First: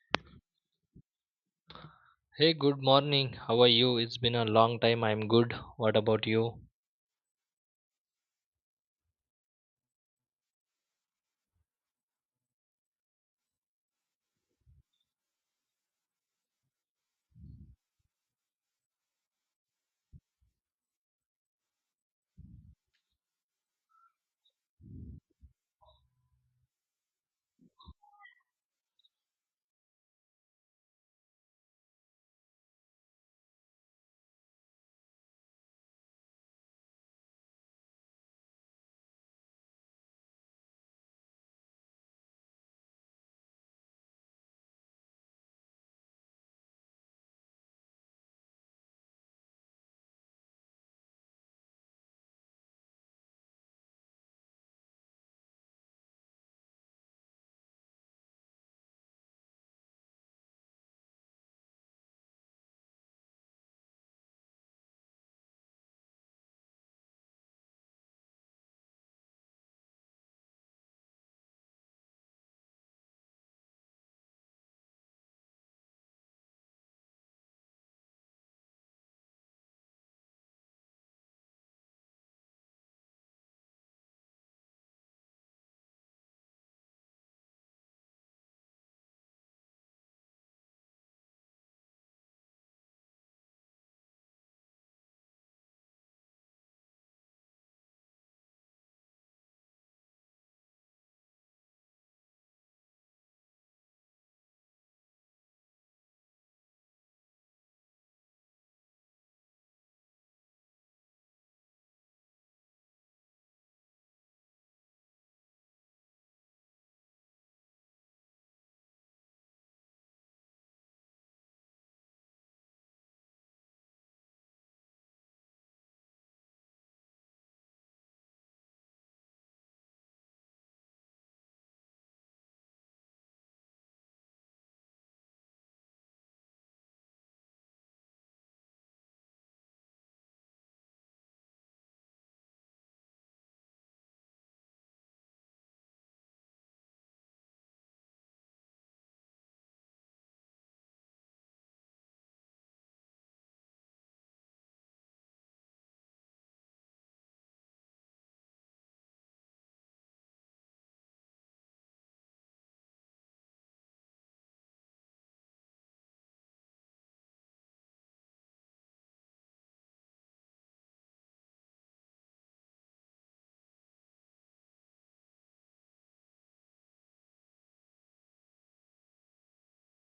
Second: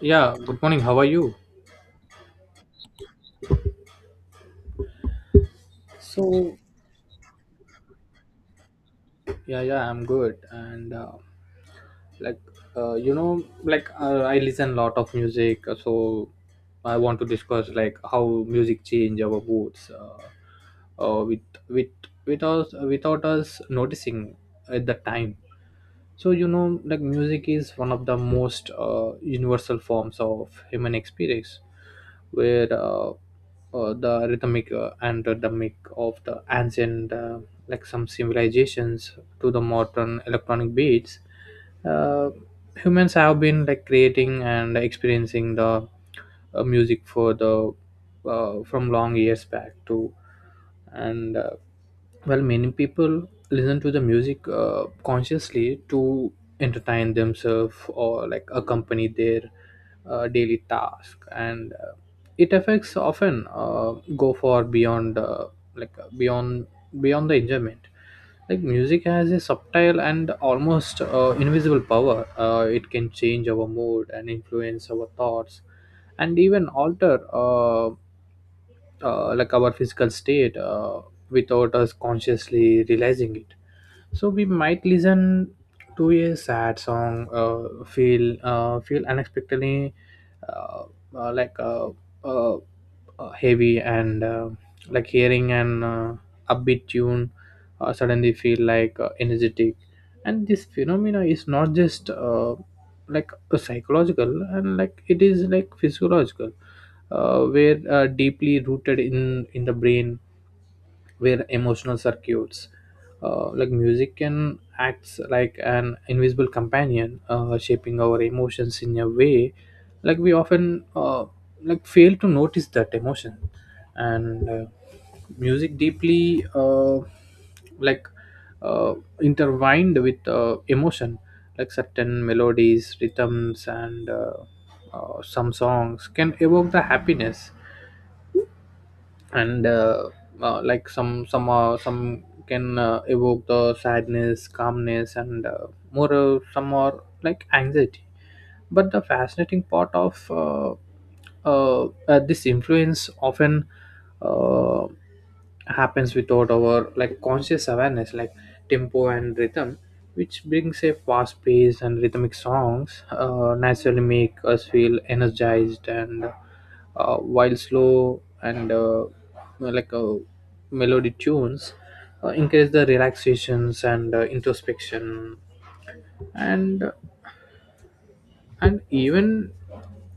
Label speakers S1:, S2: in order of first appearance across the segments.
S1: Yeah, good morning. How are you?
S2: Hey, good morning. How are you? It's been a long time. I'm good. What about
S1: So,
S2: you?
S1: Yeah, yeah, I'm good. And like, like I listen a lot of music, so I want to discuss like how music change our moods, with with with us without us noticing at the time. So like music is one of the most universal forms of human experience, where the rhythmic and rhythmic of the ancient, like some civilizations to the modern electronic beats. uh, Humans have been like creating and experiencing the music for the from long years back too. And well, many people listen to the music consciously to entertain themselves or like accompany their daily task. And it affects often go far beyond, like uh, beyond beyond the enjoyment. Like music has a subtle and almost invisible power. It can change our mood and influence our thoughts, and even alter like our physical state, without us consciously realizing it. So we might listen to a sad song, feel unexpectedly uh, uh, like uh, uh, heavy, and like hearing an upbeat tune, suddenly feel like energetic. And this phenomena is not just like psychological, and like it is like physiological, where deeply rooted in the brain, where emotional circuits. Like music can acts like an invisible companion, shaping our emotions in a way like we often like fail to notice that emotion. And music deeply like uh, intertwined with emotion. Like certain melodies, rhythms, and some songs can evoke the happiness. And like some can evoke the sadness, calmness, and more. Some are like anxiety. But the fascinating part of this influence often uh, happens without our like conscious awareness, like tempo and rhythm, which brings a fast paced and rhythmic songs naturally make us feel energized, and while slow and like uh, melody tunes encourage the relaxations and introspection. And and even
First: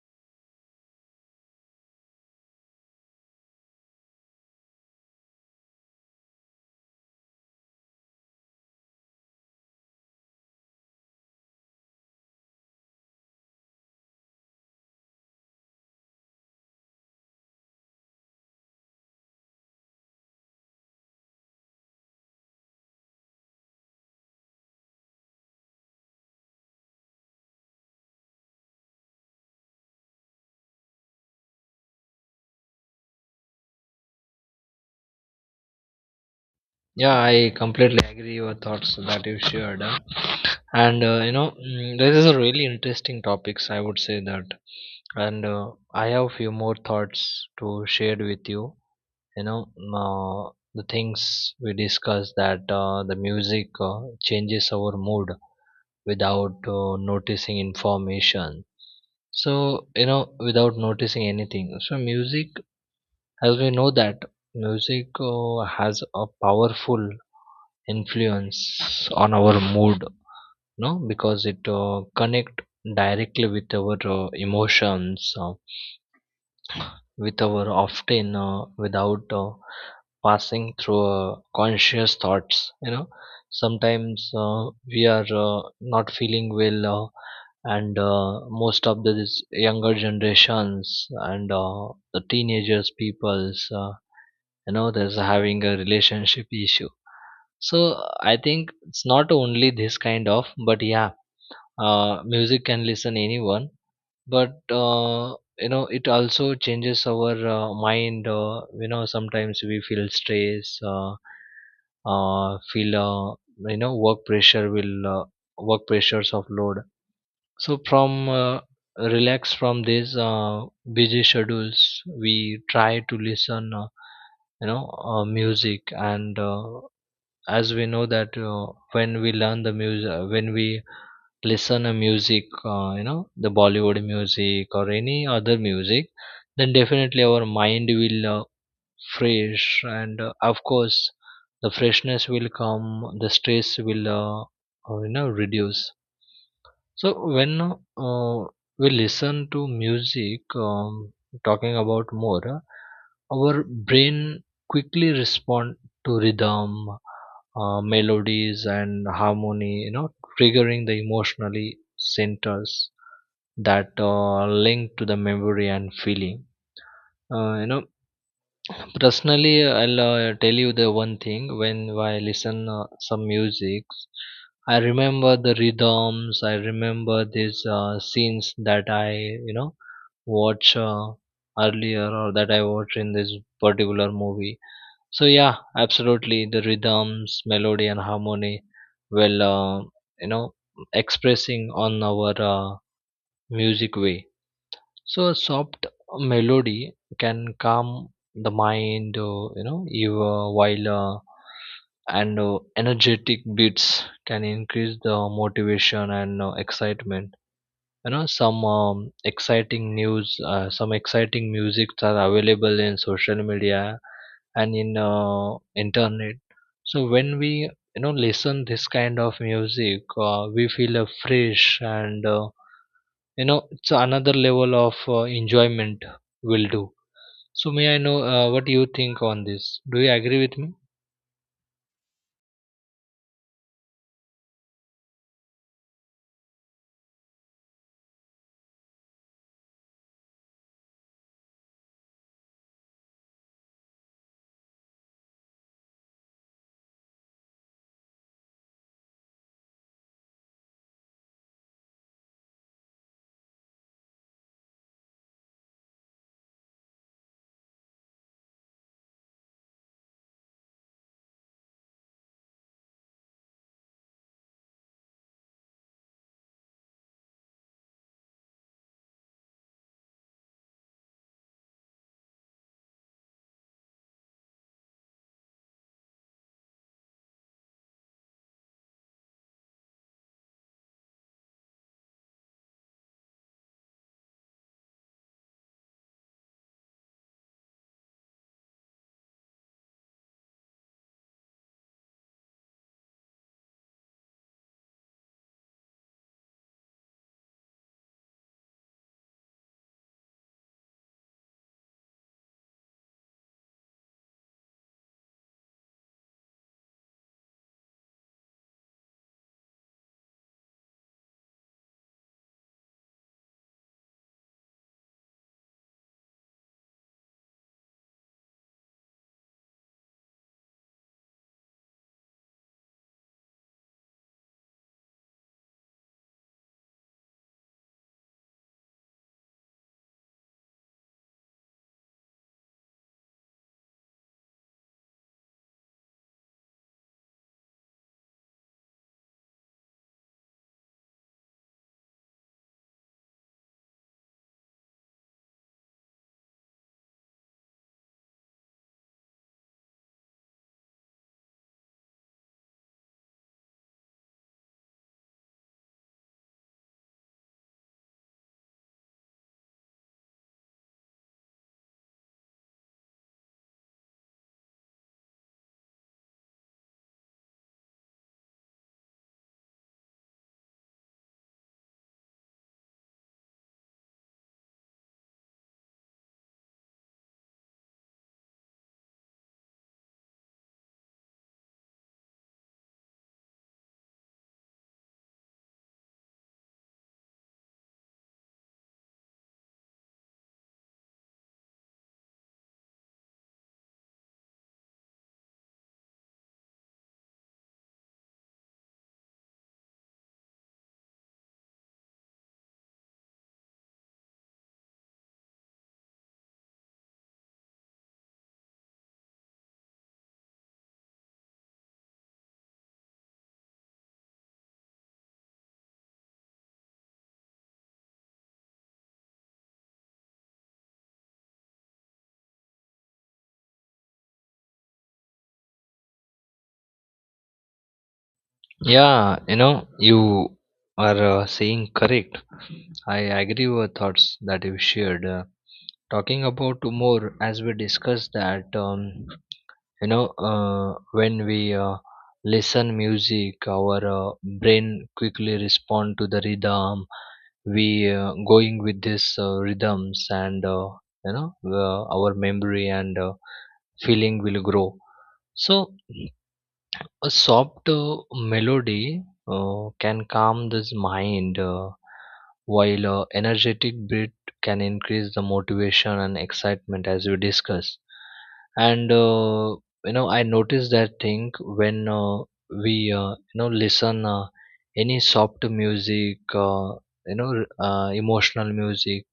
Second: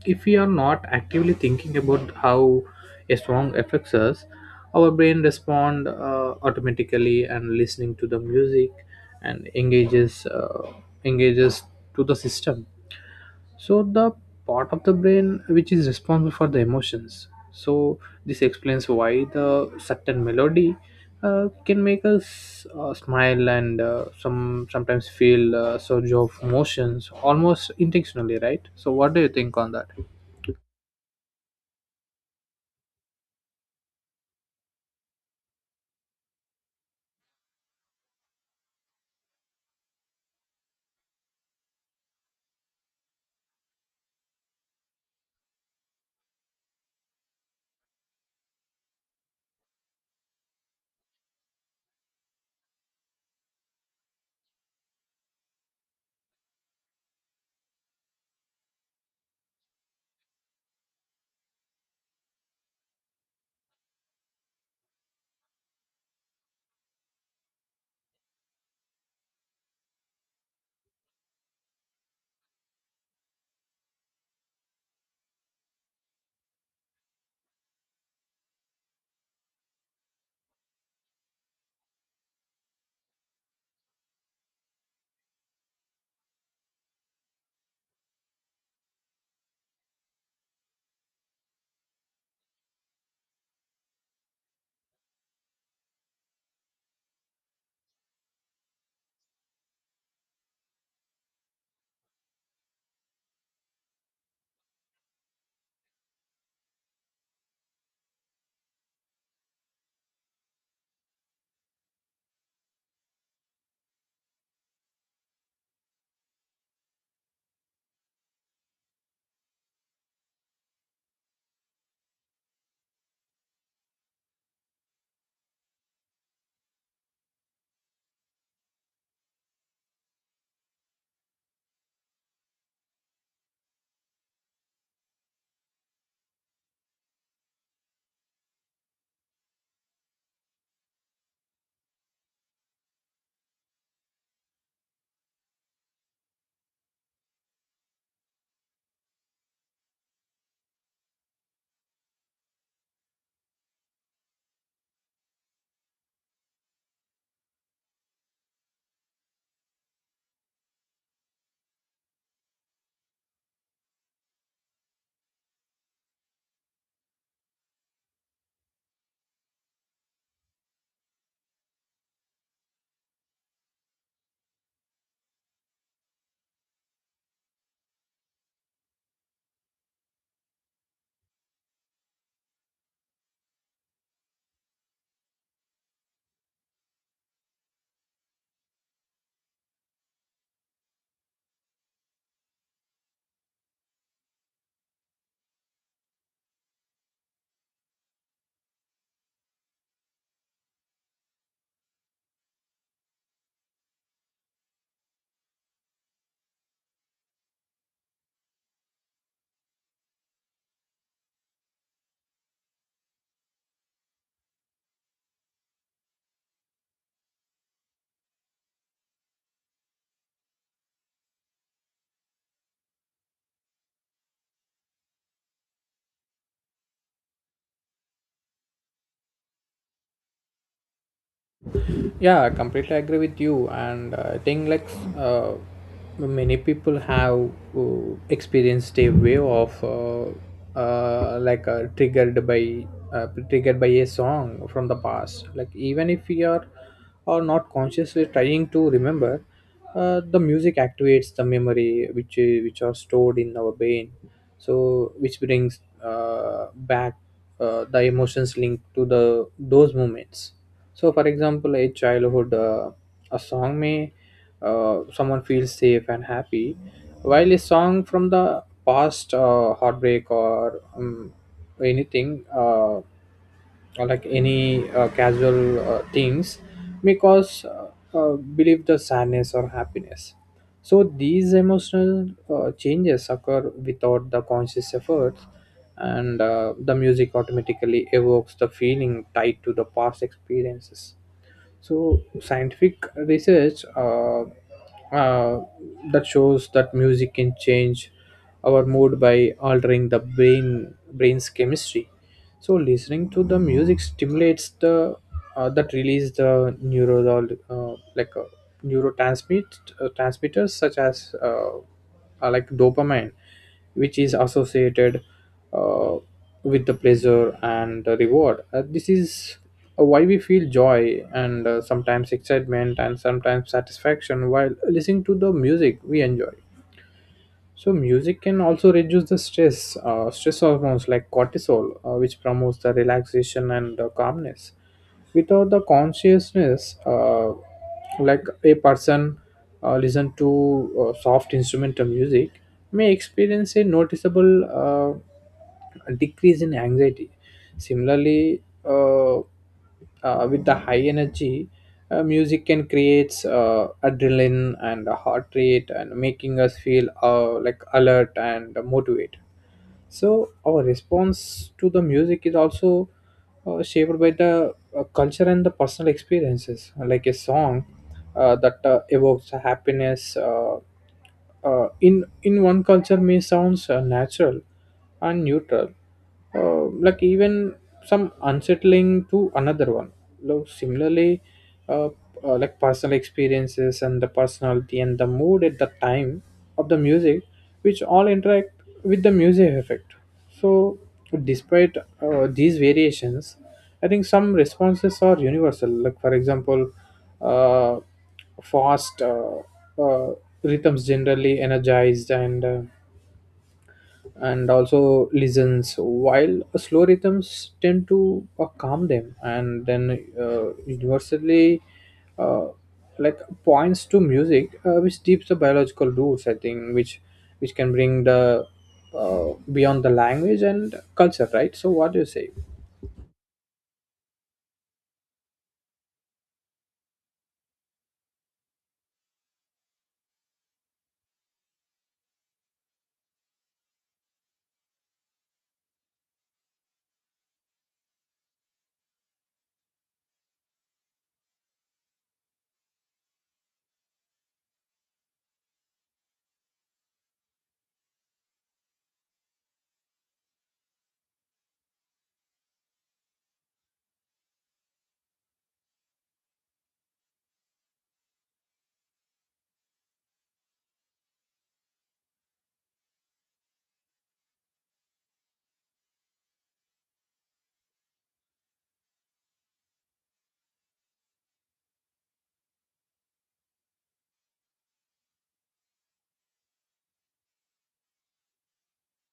S1: if we are not actively thinking about how a song affects us, our brain respond automatically, and listening to the music and engages to the system. So the part of the brain which is responsible for the emotions. So this explains why the certain melody can make us smile, and sometimes feel surge of emotions almost intentionally, right? So what do you think on that?
S2: Yeah, I completely agree your thoughts that you shared. And this is a really interesting topics. I would say that, and I have few more thoughts to share with you. The things we discussed that the music changes our mood without noticing information. So without noticing anything. So music as we know that music has a powerful influence on our mood no because it connect directly with our emotions with our often without passing through conscious thoughts you know sometimes we are not feeling well and most of the this younger generations and the teenagers peoples you know there's having a relationship issue. So I think it's not only this kind of, but yeah, music can listen anyone. But you know it also changes our mind. You know sometimes we feel stress, feel you know work pressure will work pressures of load. So from relax from these busy schedules we try to listen, you know, music. And as we know that when we learn the music when we listen a music, you know, the bollywood music or any other music, then definitely our mind will fresh. And of course the freshness will come, the stress will you know reduce. So when we listen to music, talking about more, our brain quickly respond to rhythm, melodies, and harmony. You know, triggering the emotionally centers that link to the memory and feeling. Uh, you know, Personally, I'll tell you the one thing. When I listen some music, I remember the rhythms, I remember these scenes that I, you know, watch earlier or that I watch in this particular movie. So yeah, absolutely the rhythms, melody and harmony will, you know, expressing on our music way. So a soft melody can calm the mind, you know, you, while and energetic beats can increase the motivation and excitement. You know, some exciting news, some exciting music are available in social media and in internet. So when we listen this kind of music, we feel fresh. And you know it's another level of enjoyment will do. So may I know what you think on this? Do you agree with me?
S1: Yeah, I completely agree with you, and I think like uh, many people have experienced a wave of triggered by a song from the past. Like even if we are or not consciously trying to remember, the music activates the memory, which are stored in our brain. So which brings uh, back the emotions linked to the those moments. So, for example, a childhood a song may someone feels safe and happy, while a song from the past, heartbreak or anything, uh, or like any casual things, may cause believe the sadness or happiness. So these emotional changes occur without the conscious efforts, and the music automatically evokes the feeling tied to the past experiences. So scientific research uh, that shows that music can change our mood by altering the brain's chemistry. So listening to the music stimulates the that release the neural neurotransmit transmitters such as like dopamine, which is associated uh, with the pleasure and the reward. This is why we feel joy, and sometimes excitement, and sometimes satisfaction while listening to the music we enjoy. So music can also reduce stress hormones like cortisol, which promotes the relaxation and calmness. Without the consciousness, like a person listen to soft instrumental music, may experience a noticeable decrease in anxiety. Similarly, with the high energy music can creates adrenaline and a heart rate, and making us feel like alert and motivated. So our response to the music is also shaped by the culture and the personal experiences, like a song that evokes happiness in one culture may sounds natural and neutral, like even some unsettling to another one. Like similarly, uh, like personal experiences and the personality and the mood at the time of the music, which all interact with the music effect. So despite these variations, I think some responses are universal, like for example uh, fast uh, rhythms generally energized, and and also listens, while slow rhythms tend to calm them, and then universally uh, like points to music which deeps the biological roots, I think, which can bring the beyond the language and culture, right? So what do you say?
S2: Yeah, you know, you are saying correct. I agree with your thoughts that you shared. Talking about more, as we discussed that, you know, when we listen music our brain quickly respond to the rhythm. We going with this rhythms, and you know our memory and feeling will grow. So a soft melody can calm this mind, while a energetic beat can increase the motivation and excitement, as we discussed. And you know, I notice that thing when we listen any soft music, emotional music.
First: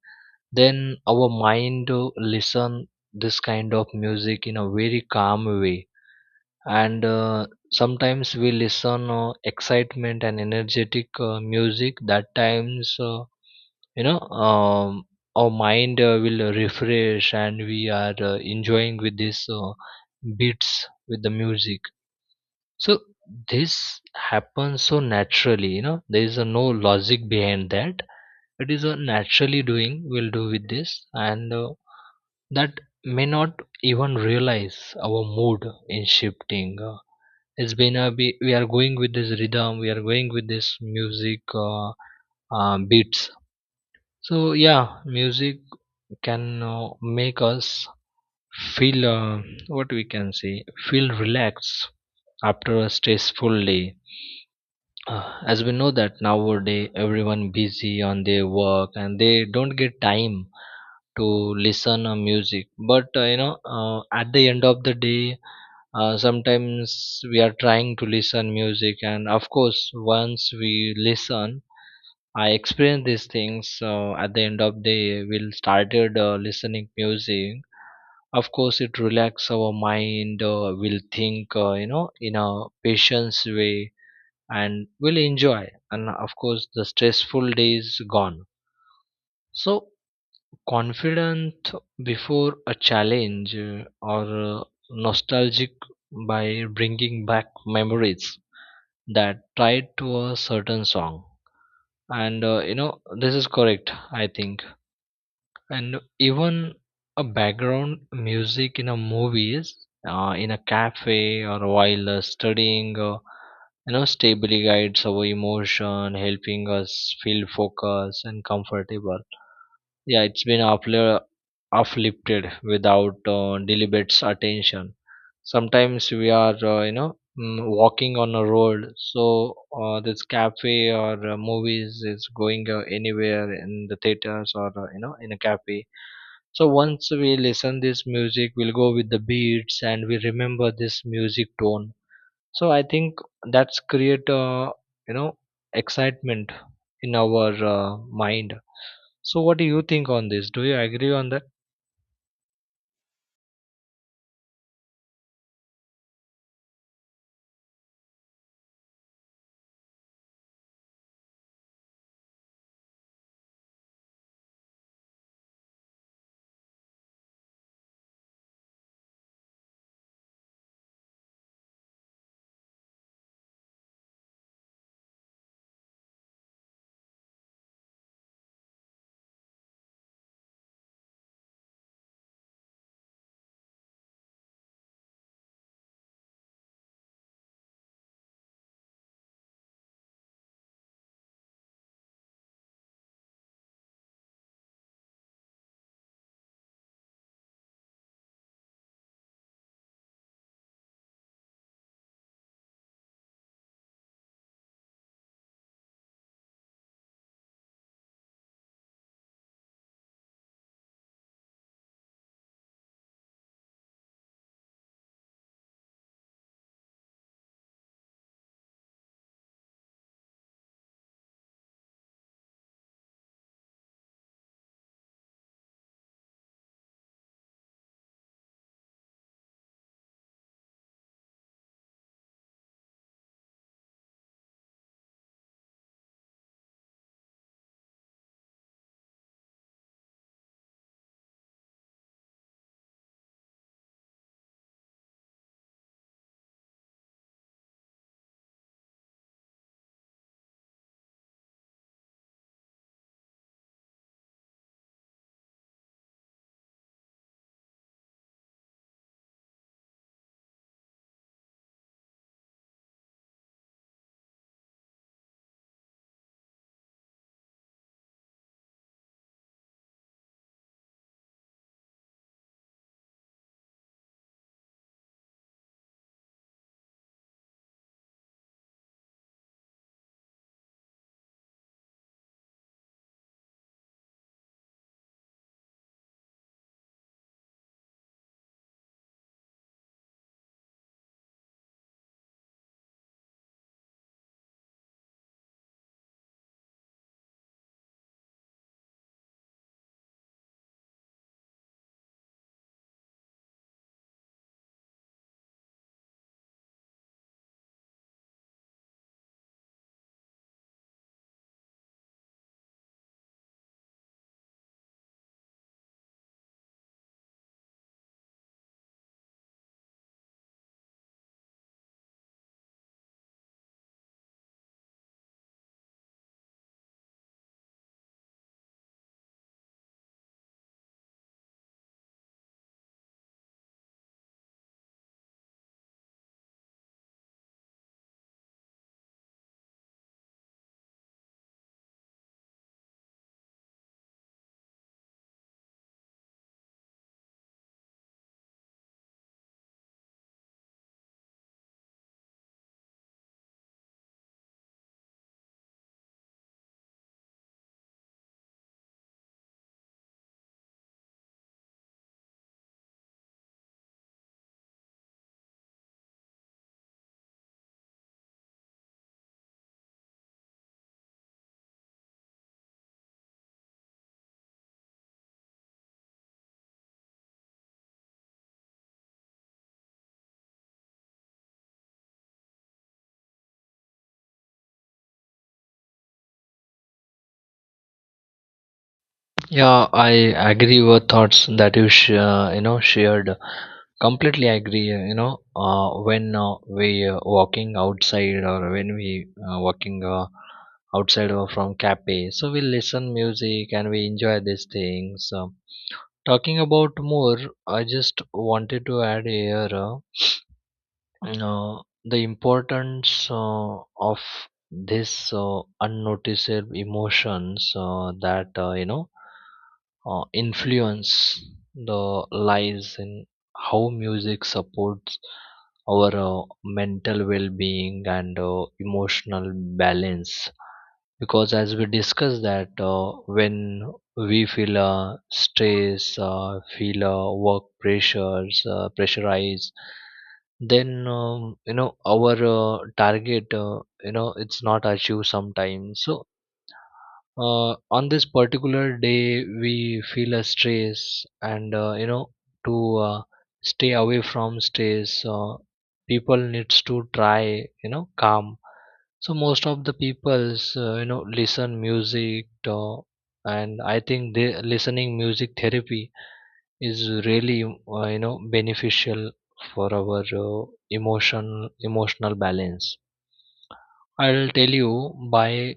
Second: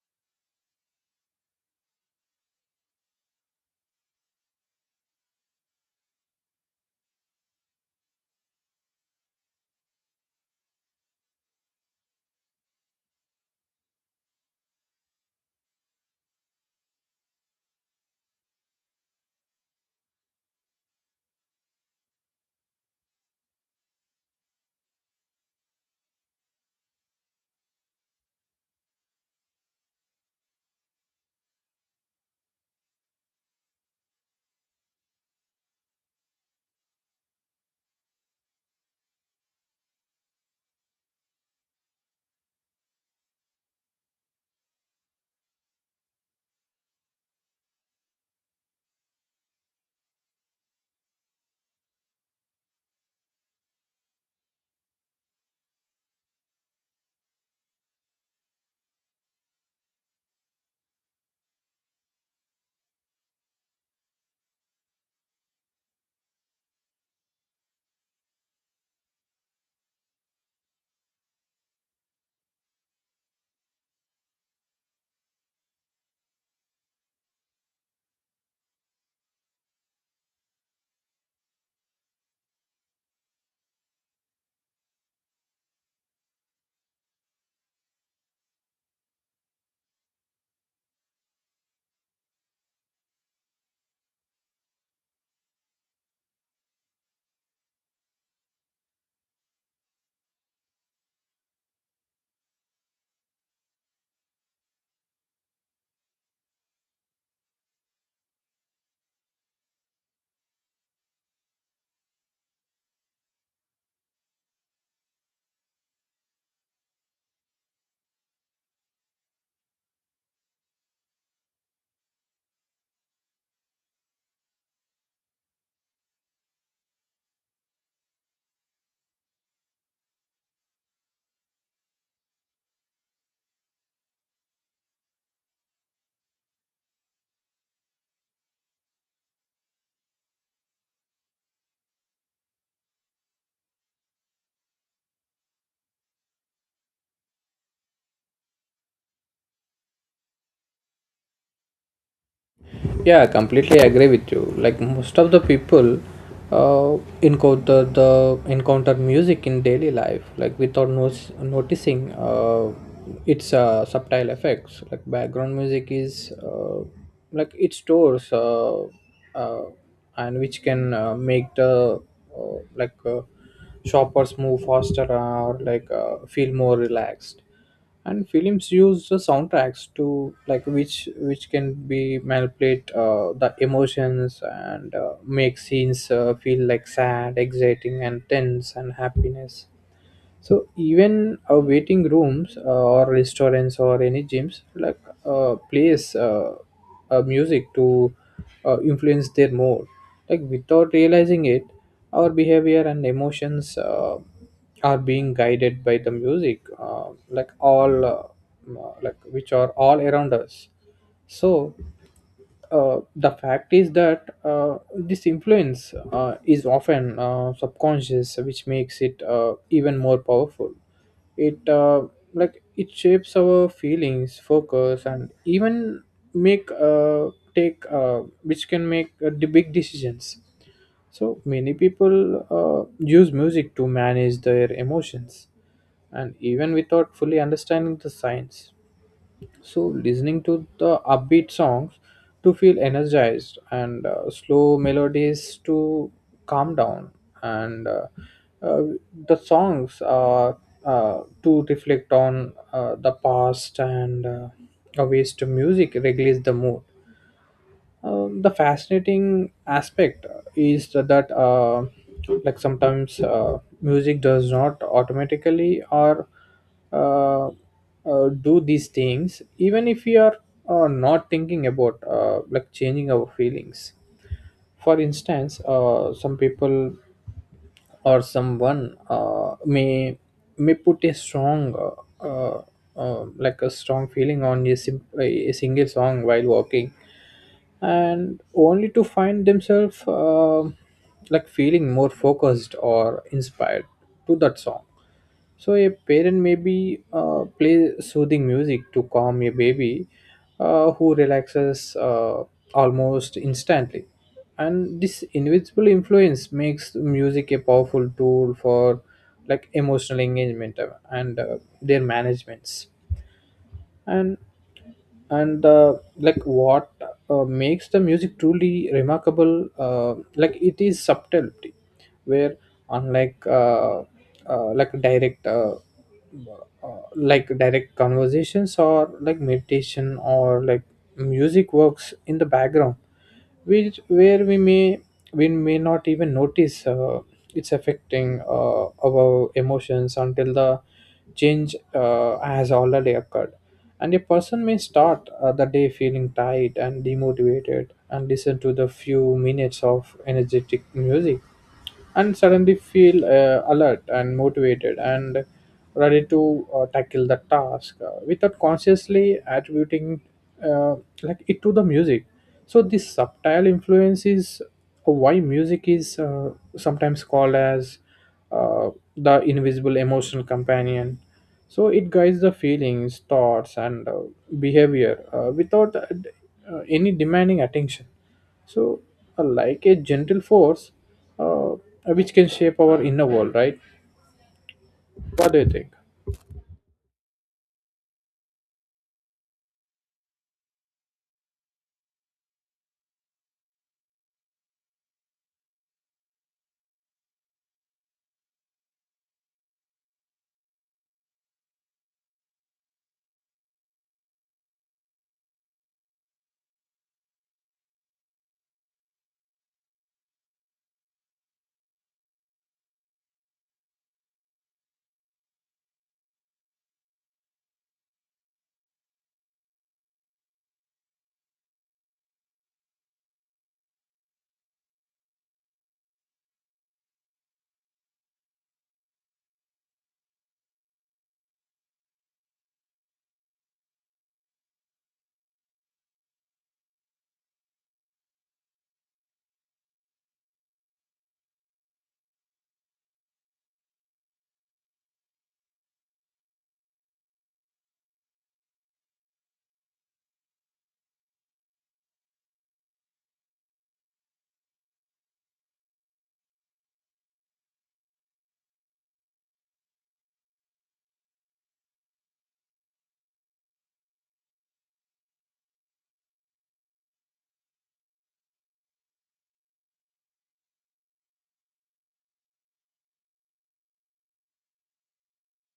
S2: Then our mind listen this kind of music in a very calm way. And sometimes we listen excitement and energetic music, that times you know our mind will refresh and we are enjoying with this beats with the music. So this happens so naturally. You know there is no logic behind that. It is a naturally doing, we'll do with this. And that may not even realize our mood in shifting. It's been a we are going with this rhythm, we are going with this music, beats. So yeah, music can make us feel what we can say, feel relaxed after a stressful day. As we know that nowadays everyone busy on their work and they don't get time to listen music. But you know, at the end of the day, sometimes we are trying to listen music, and of course once we listen, I experience these things. At the end of day we started listening music. Of course it relax our mind. We'll think, you know, in a patience way, and we'll enjoy, and of course the stressful days gone. So confident before a challenge, or nostalgic by bringing back memories that tied to a certain song. And you know this is correct, I think. And even a background music in a movies, in a cafe or while studying, you know stably guides our emotion, helping us feel focused and comfortable. Yeah, uplifted without deliberate attention. Sometimes we are, walking on a road, so this cafe or movies is going anywhere in the theaters or you know in a cafe. So once we listen this music, we'll go with the beats and we remember this music tone. So I think that's create, you know, excitement in our mind. So, what do you think on this? Do you agree on that?
S1: Yeah, I completely agree with you. Like most of the people encounter music in daily life, like without noticing its subtle effects. Like background music is, like it stores, uh, and which can make the uh, like uh, shoppers move faster, or like feel more relaxed. And films use the soundtracks to like which can be manipulate the emotions, and make scenes feel like sad, exciting, and tense, and happiness. So even waiting rooms, or restaurants or any gyms like plays music to influence their mood. Like without realizing it, our behavior and emotions are being guided by the music, like all, like which are all around us. So the fact is that this influence is often subconscious, which makes it even more powerful. It Like it shapes our feelings, focus, and even make take which can make the big decisions. So many people use music to manage their emotions, and even without fully understanding the science. So listening to the upbeat songs to feel energized, and slow melodies to calm down, and uh, the songs are to reflect on the past, and a ways to music regulates the mood. The fascinating aspect is that like sometimes music does not automatically or do these things even if we are not thinking about like changing our feelings. For instance, some people or someone may put uh, uh, a strong feeling on a single song while walking, and only to find themselves like feeling more focused or inspired to that song. So a parent maybe play soothing music to calm a baby who relaxes almost instantly. And this invisible influence makes music a powerful tool for like emotional engagement, and their managements. And and uh, like what makes the music truly remarkable, like it is subtlety, where unlike like direct conversations or like meditation or like, music works in the background, which where we may not even notice it's affecting our emotions until the change has already occurred. And a person may start the day feeling tired and demotivated, and listen to the few minutes of energetic music, and suddenly feel alert and motivated and ready to tackle the task, without consciously attributing uh, like it to the music. So this subtle influence is why music is sometimes called as uh, the invisible emotional companion. So it guides the feelings, thoughts, and behavior without any demanding attention. So, like a gentle force uh, which can shape our inner world, right? What do you think?
S2: Yeah, I agree with thoughts that you sh- you know shared. Completely agree. You know, when we walking outside or when we walking outside or from cafe, so we listen music and we enjoy these things. Talking about more, I just wanted to add here. Uh, the importance of this unnoticeable emotions that you know influence the lies in how music supports our mental well-being and emotional balance. Because as we discussed that when we feel stress, feel work pressures pressurize, then you know our target, you know it's not achieved sometimes. So on this particular day we feel a stress. And you know, to uh, stay away from stress, people needs to try, you know, calm. So most of the people's, you know, listen music. And I think the listening music therapy is really, you know, beneficial for our emotional balance. I'll tell you, by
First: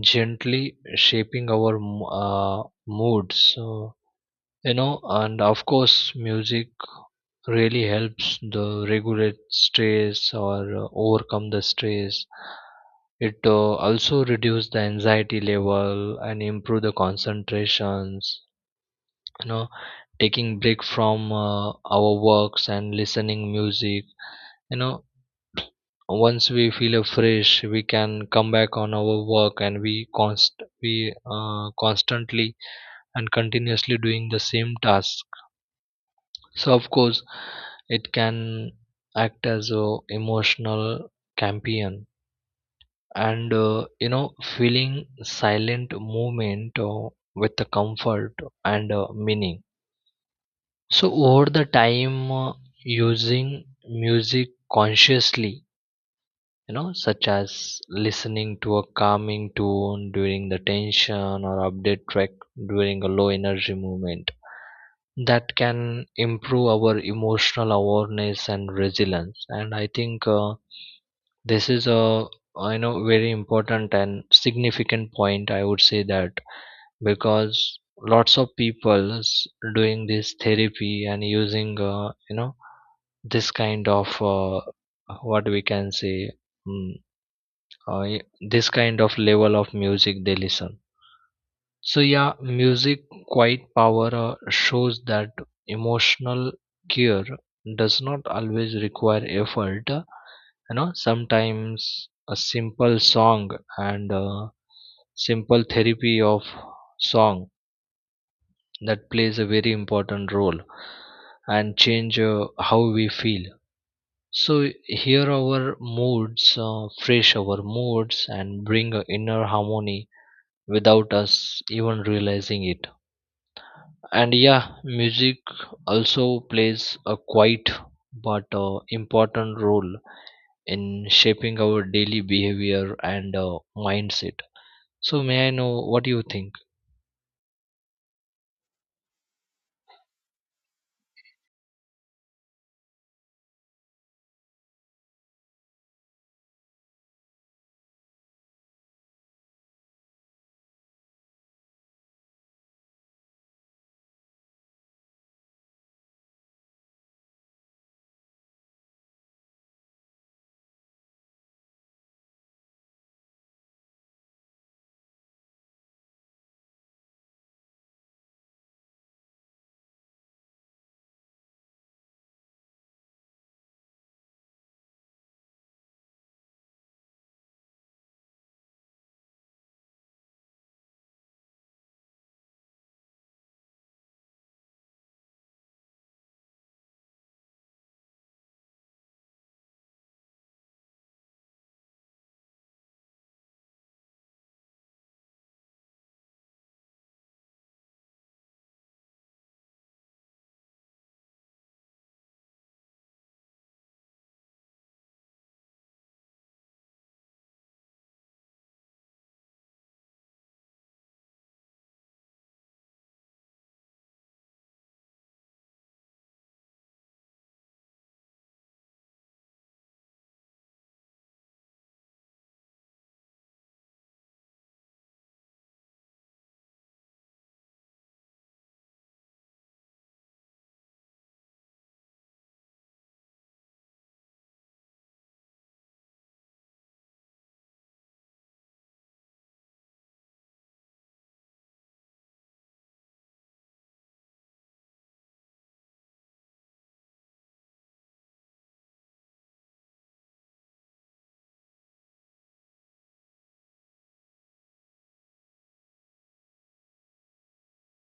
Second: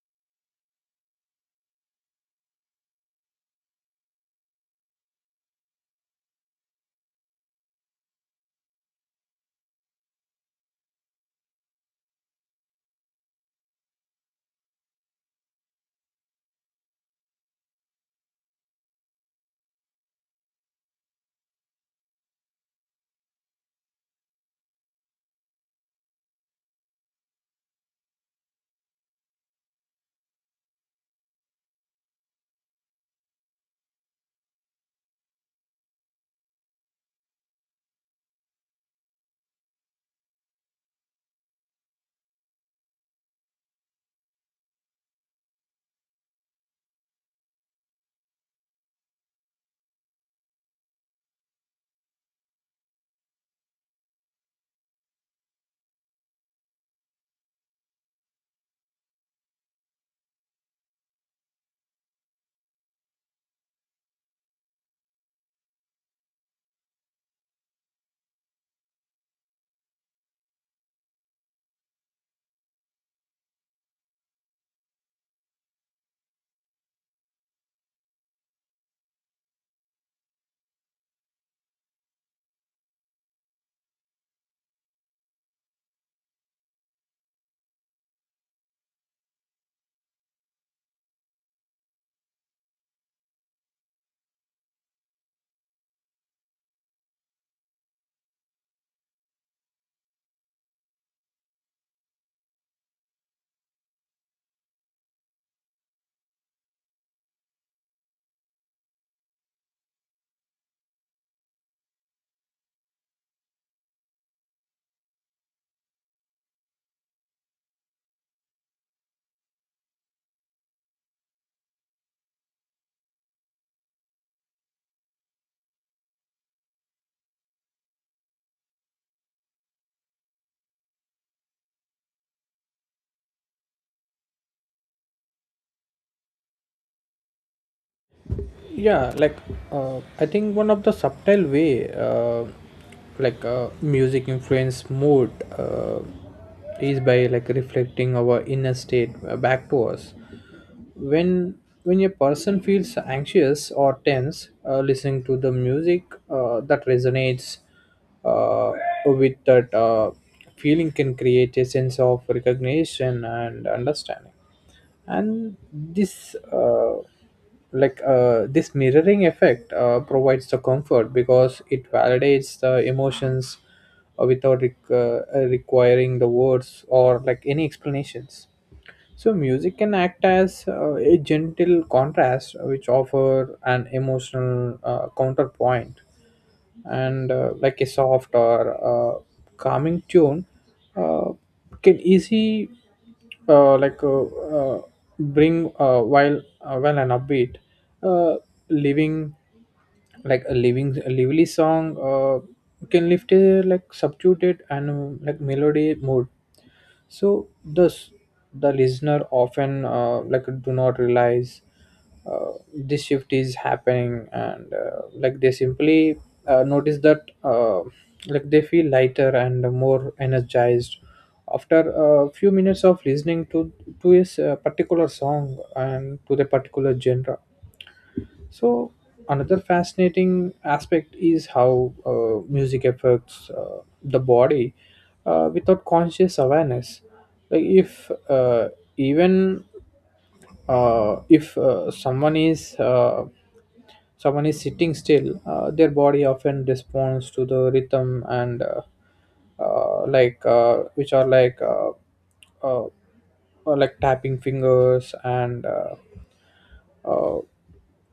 S2: gently shaping our moods. So, you know, and of course, music really helps the regulate stress or overcome the stress. It also reduce the anxiety level and improve the concentrations. You know, taking break from our works and listening music. You know, once we feel fresh, we can come back on our work and we constantly and continuously doing the same task. So of course it can act as a emotional champion. And you know, feeling silent movement with the comfort and meaning. So over the time, using music consciously, you know, such as listening to a calming tune during the tension or update track during a low energy moment, that can improve our emotional awareness and resilience. And I think this is a, you know, very important and significant point, I would say that, because lots of people is doing this therapy and using, you know, this kind of, what we can say, mm, uh, y- this kind of level of music they listen. So yeah, music quite power, shows that emotional care does not always require effort. You know, sometimes a simple song and simple therapy of song, that plays a very important role and change how we feel. So here our moods, fresh our moods and bring a inner harmony without us even realizing it. And yeah, music also plays a quite but important role in shaping our daily behavior and mindset. So may I know what do you think?
S1: Yeah, I think one of the subtle way music influence mood uh, is by reflecting our inner state back to us when a person feels anxious or tense, listening to the music that resonates uh, with that feeling can create a sense of recognition and understanding. And this mirroring effect provides the comfort because it validates the emotions without requiring the words or any explanations. So music can act as a gentle contrast which offer an emotional counterpoint, and a soft or uh, calming tune uh, can easy uh, like uh, uh, bring, while an upbeat uh, living living a lively song can lift a like substituted and melody mood. So thus the listener often do not realize this shift is happening, and they simply notice that they feel lighter and more energized after a few minutes of listening to a particular song and to the particular genre. So another fascinating aspect is how music affects the body without conscious awareness. Like even if someone is sitting still. Their body often responds to the rhythm, and like which are like tapping fingers and uh,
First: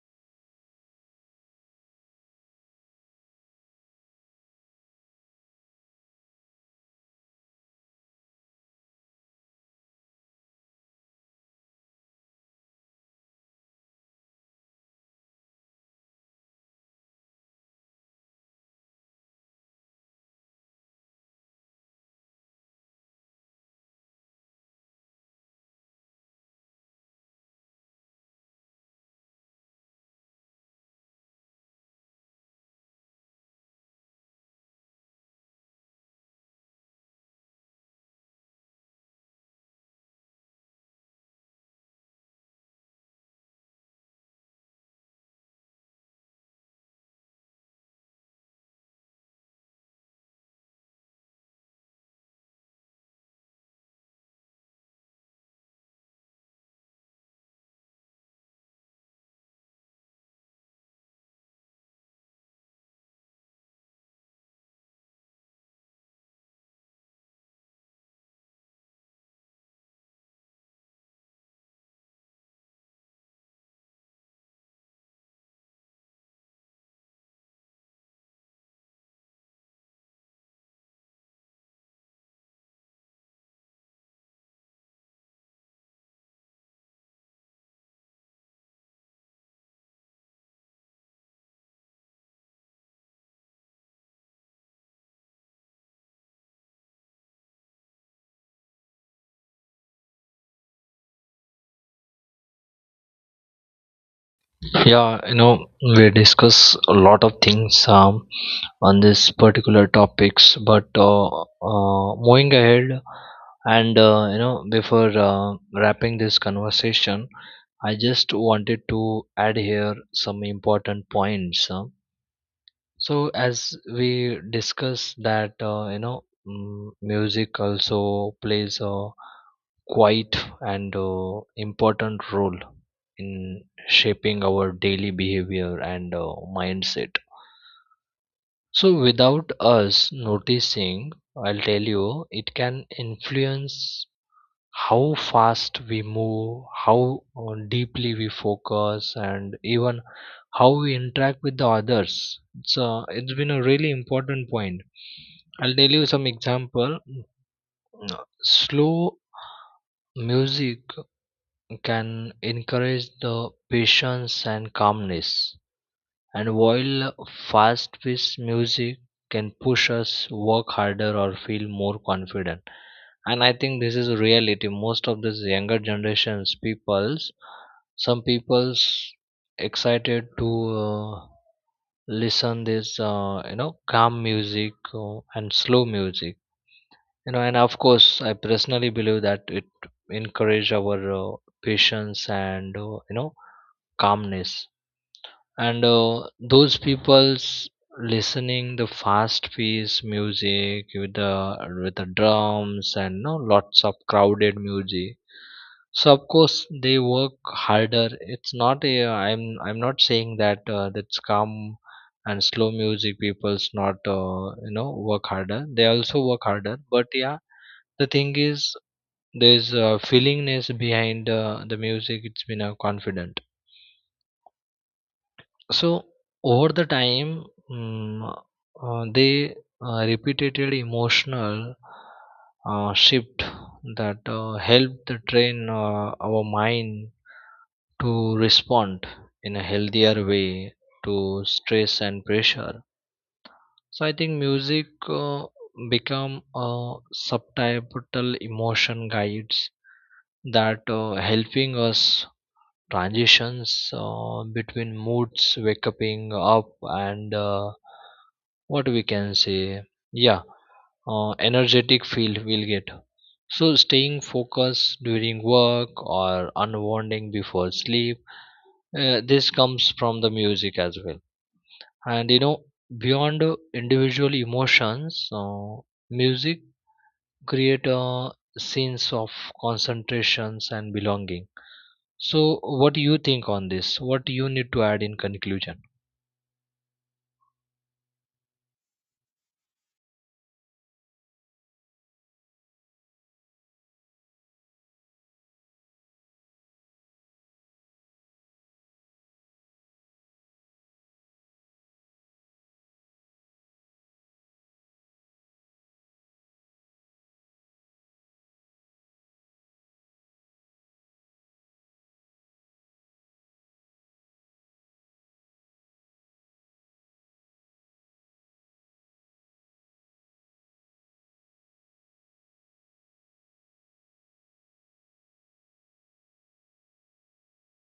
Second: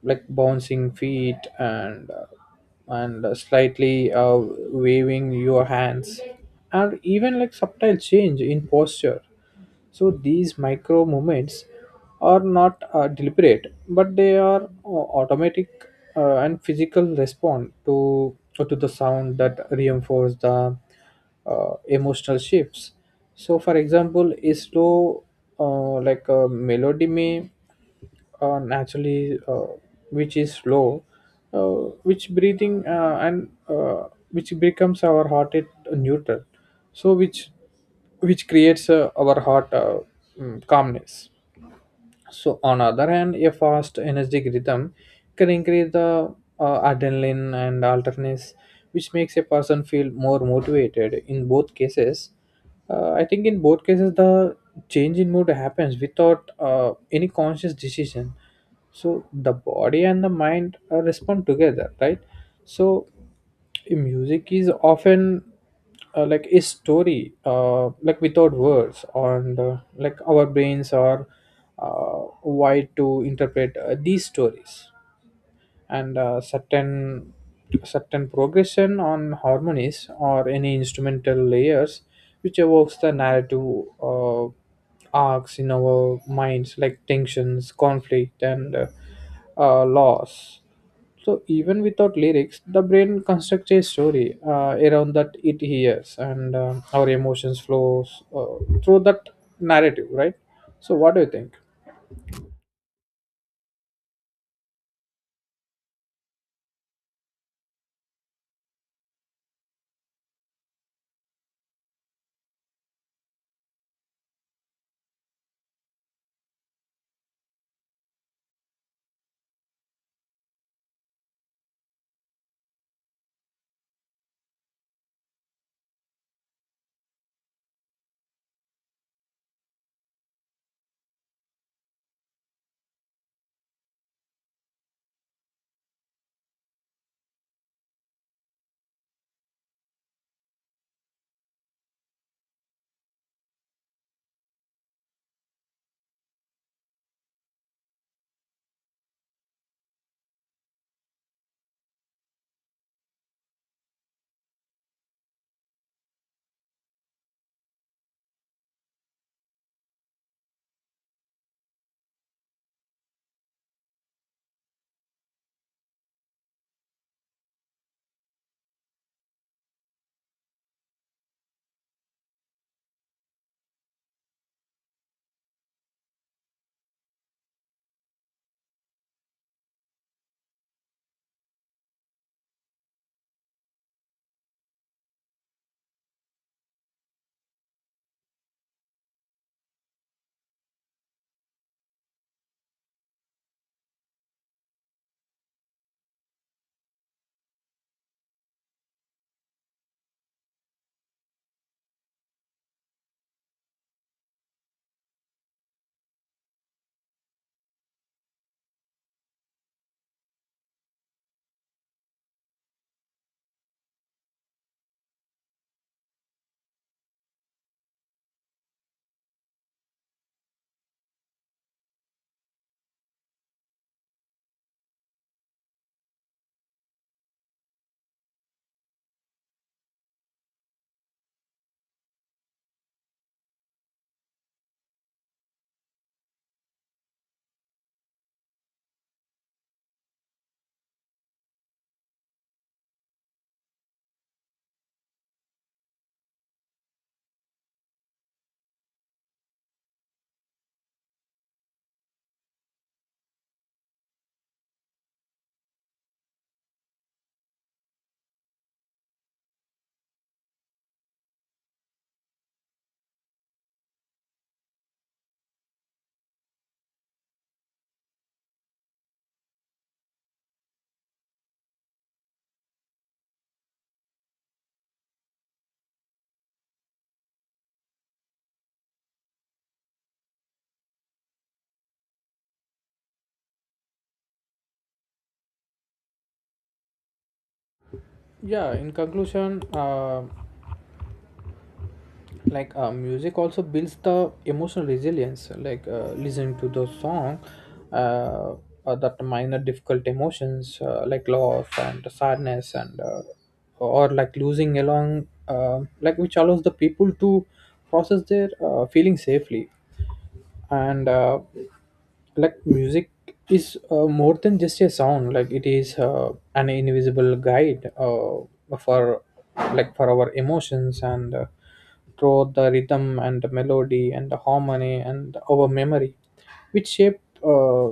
S1: bouncing feet and slightly waving your hands, and even subtle change in posture. So these micro movements are not deliberate, but they are automatic and physical response to the sound that reinforce the emotional shifts. So for example, a slow a melody may naturally, which is slow, which breathing and which becomes our heart at neutral, so which creates our heart, calmness. So on other hand, a fast energetic rhythm can increase the adrenaline and alertness, which makes a person feel more motivated. In both cases, I think, in both cases the change in mood happens without any conscious decision. So the body and the mind respond together, right? So music is often a story without words, and our brains are wired to interpret these stories, and certain progression on harmonies or any instrumental layers which evokes the narrative arcs in our minds, like tensions, conflict and loss. So even without lyrics, the brain constructs a story around that it hears, and our emotions flows through that narrative, right? So what do you think?
S2: Yeah, you know, we discuss a lot of things, on this particular topics. But moving ahead, and you know, before wrapping this conversation, I just wanted to add here some important points. Huh. So as we discuss that, music also plays a quite and important role in shaping our daily behavior and mindset. So without us noticing, I'll tell you, it can influence how fast we move, how deeply we focus, and even how we interact with the others. It's been a really important point. I'll tell you some example. Slow music can encourage the patience and calmness, and while fast paced music can push us work harder or feel more confident. And I think this is a reality. Most of this younger generations peoples, some people's excited to uh, listen this, calm music and slow music, you know, and of course I personally believe that it encourage our patience and, you know, calmness. And those people's listening the fast paced music with the drums and, you know, lots of crowded music, so of course they work harder. It's not a, I'm not saying that that's calm and slow music people's not, you know, work harder. They also work harder. But yeah, the thing is, there's a feelingness behind the music. It's been a confident. So over the time, mm, they repeated emotional shift, that helped the train our mind to respond in a healthier way to stress and pressure. So I think music uh, become a subtitle emotion guides, that helping us transitions between moods, waking up, and what we can say, yeah, energetic feel we'll get. So staying focused during work or unwinding before sleep, this comes from the music as well. And you know, beyond individual emotions, uh, music create a sense of concentrations and belonging. So what do you think on this? What do you need to add in conclusion?
S1: Yeah, in conclusion, music also builds the emotional resilience, like listening to the song uh, that minor difficult emotions loss and sadness and or losing along, which allows the people to process their feelings safely. And music is more than just a sound. Like it is an invisible guide for for our emotions, and through the rhythm and the melody and the harmony and our memory which shape uh,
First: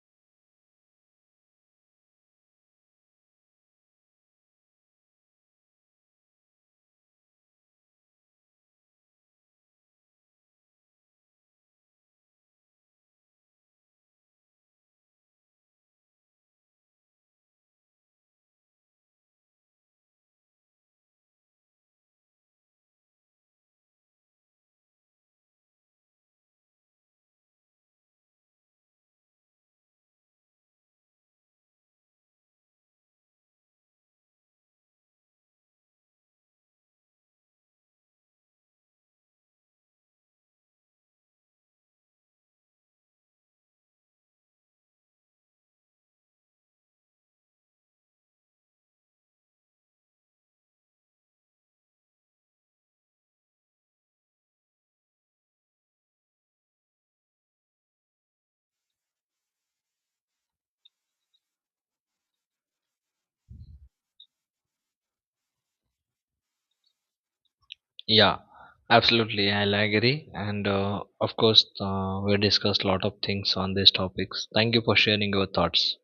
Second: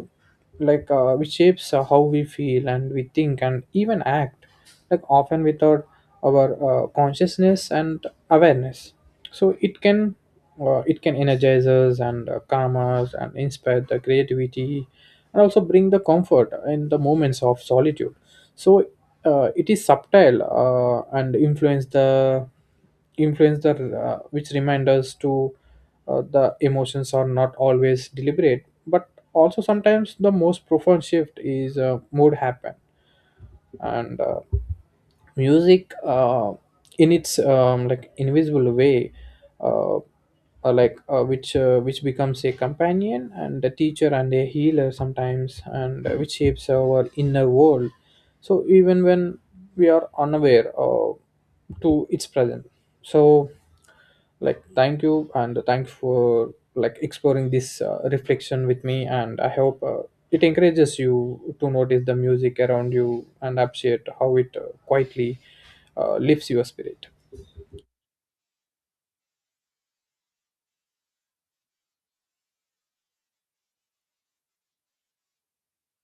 S1: like uh, which shapes how we feel and we think and even act, often without our consciousness and awareness. So it can energize us, and calm us, and inspire the creativity, and also bring the comfort in the moments of solitude. So it is subtle and influence the which remind us to the emotions are not always deliberate, but also sometimes the most profound shift is mood happen. And music, in its invisible way, which becomes a companion and a teacher and a healer sometimes, and which shapes our inner world. So even when we are unaware to its presence. So, thank you, and thanks for exploring this reflection with me, and I hope it encourages you to notice the music around you and appreciate how it quietly lifts your spirit.
S2: Yeah, absolutely. I'll agree. And of course, we discussed a lot of things on these topics. Thank you for sharing your thoughts.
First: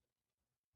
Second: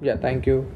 S1: Yeah, thank you.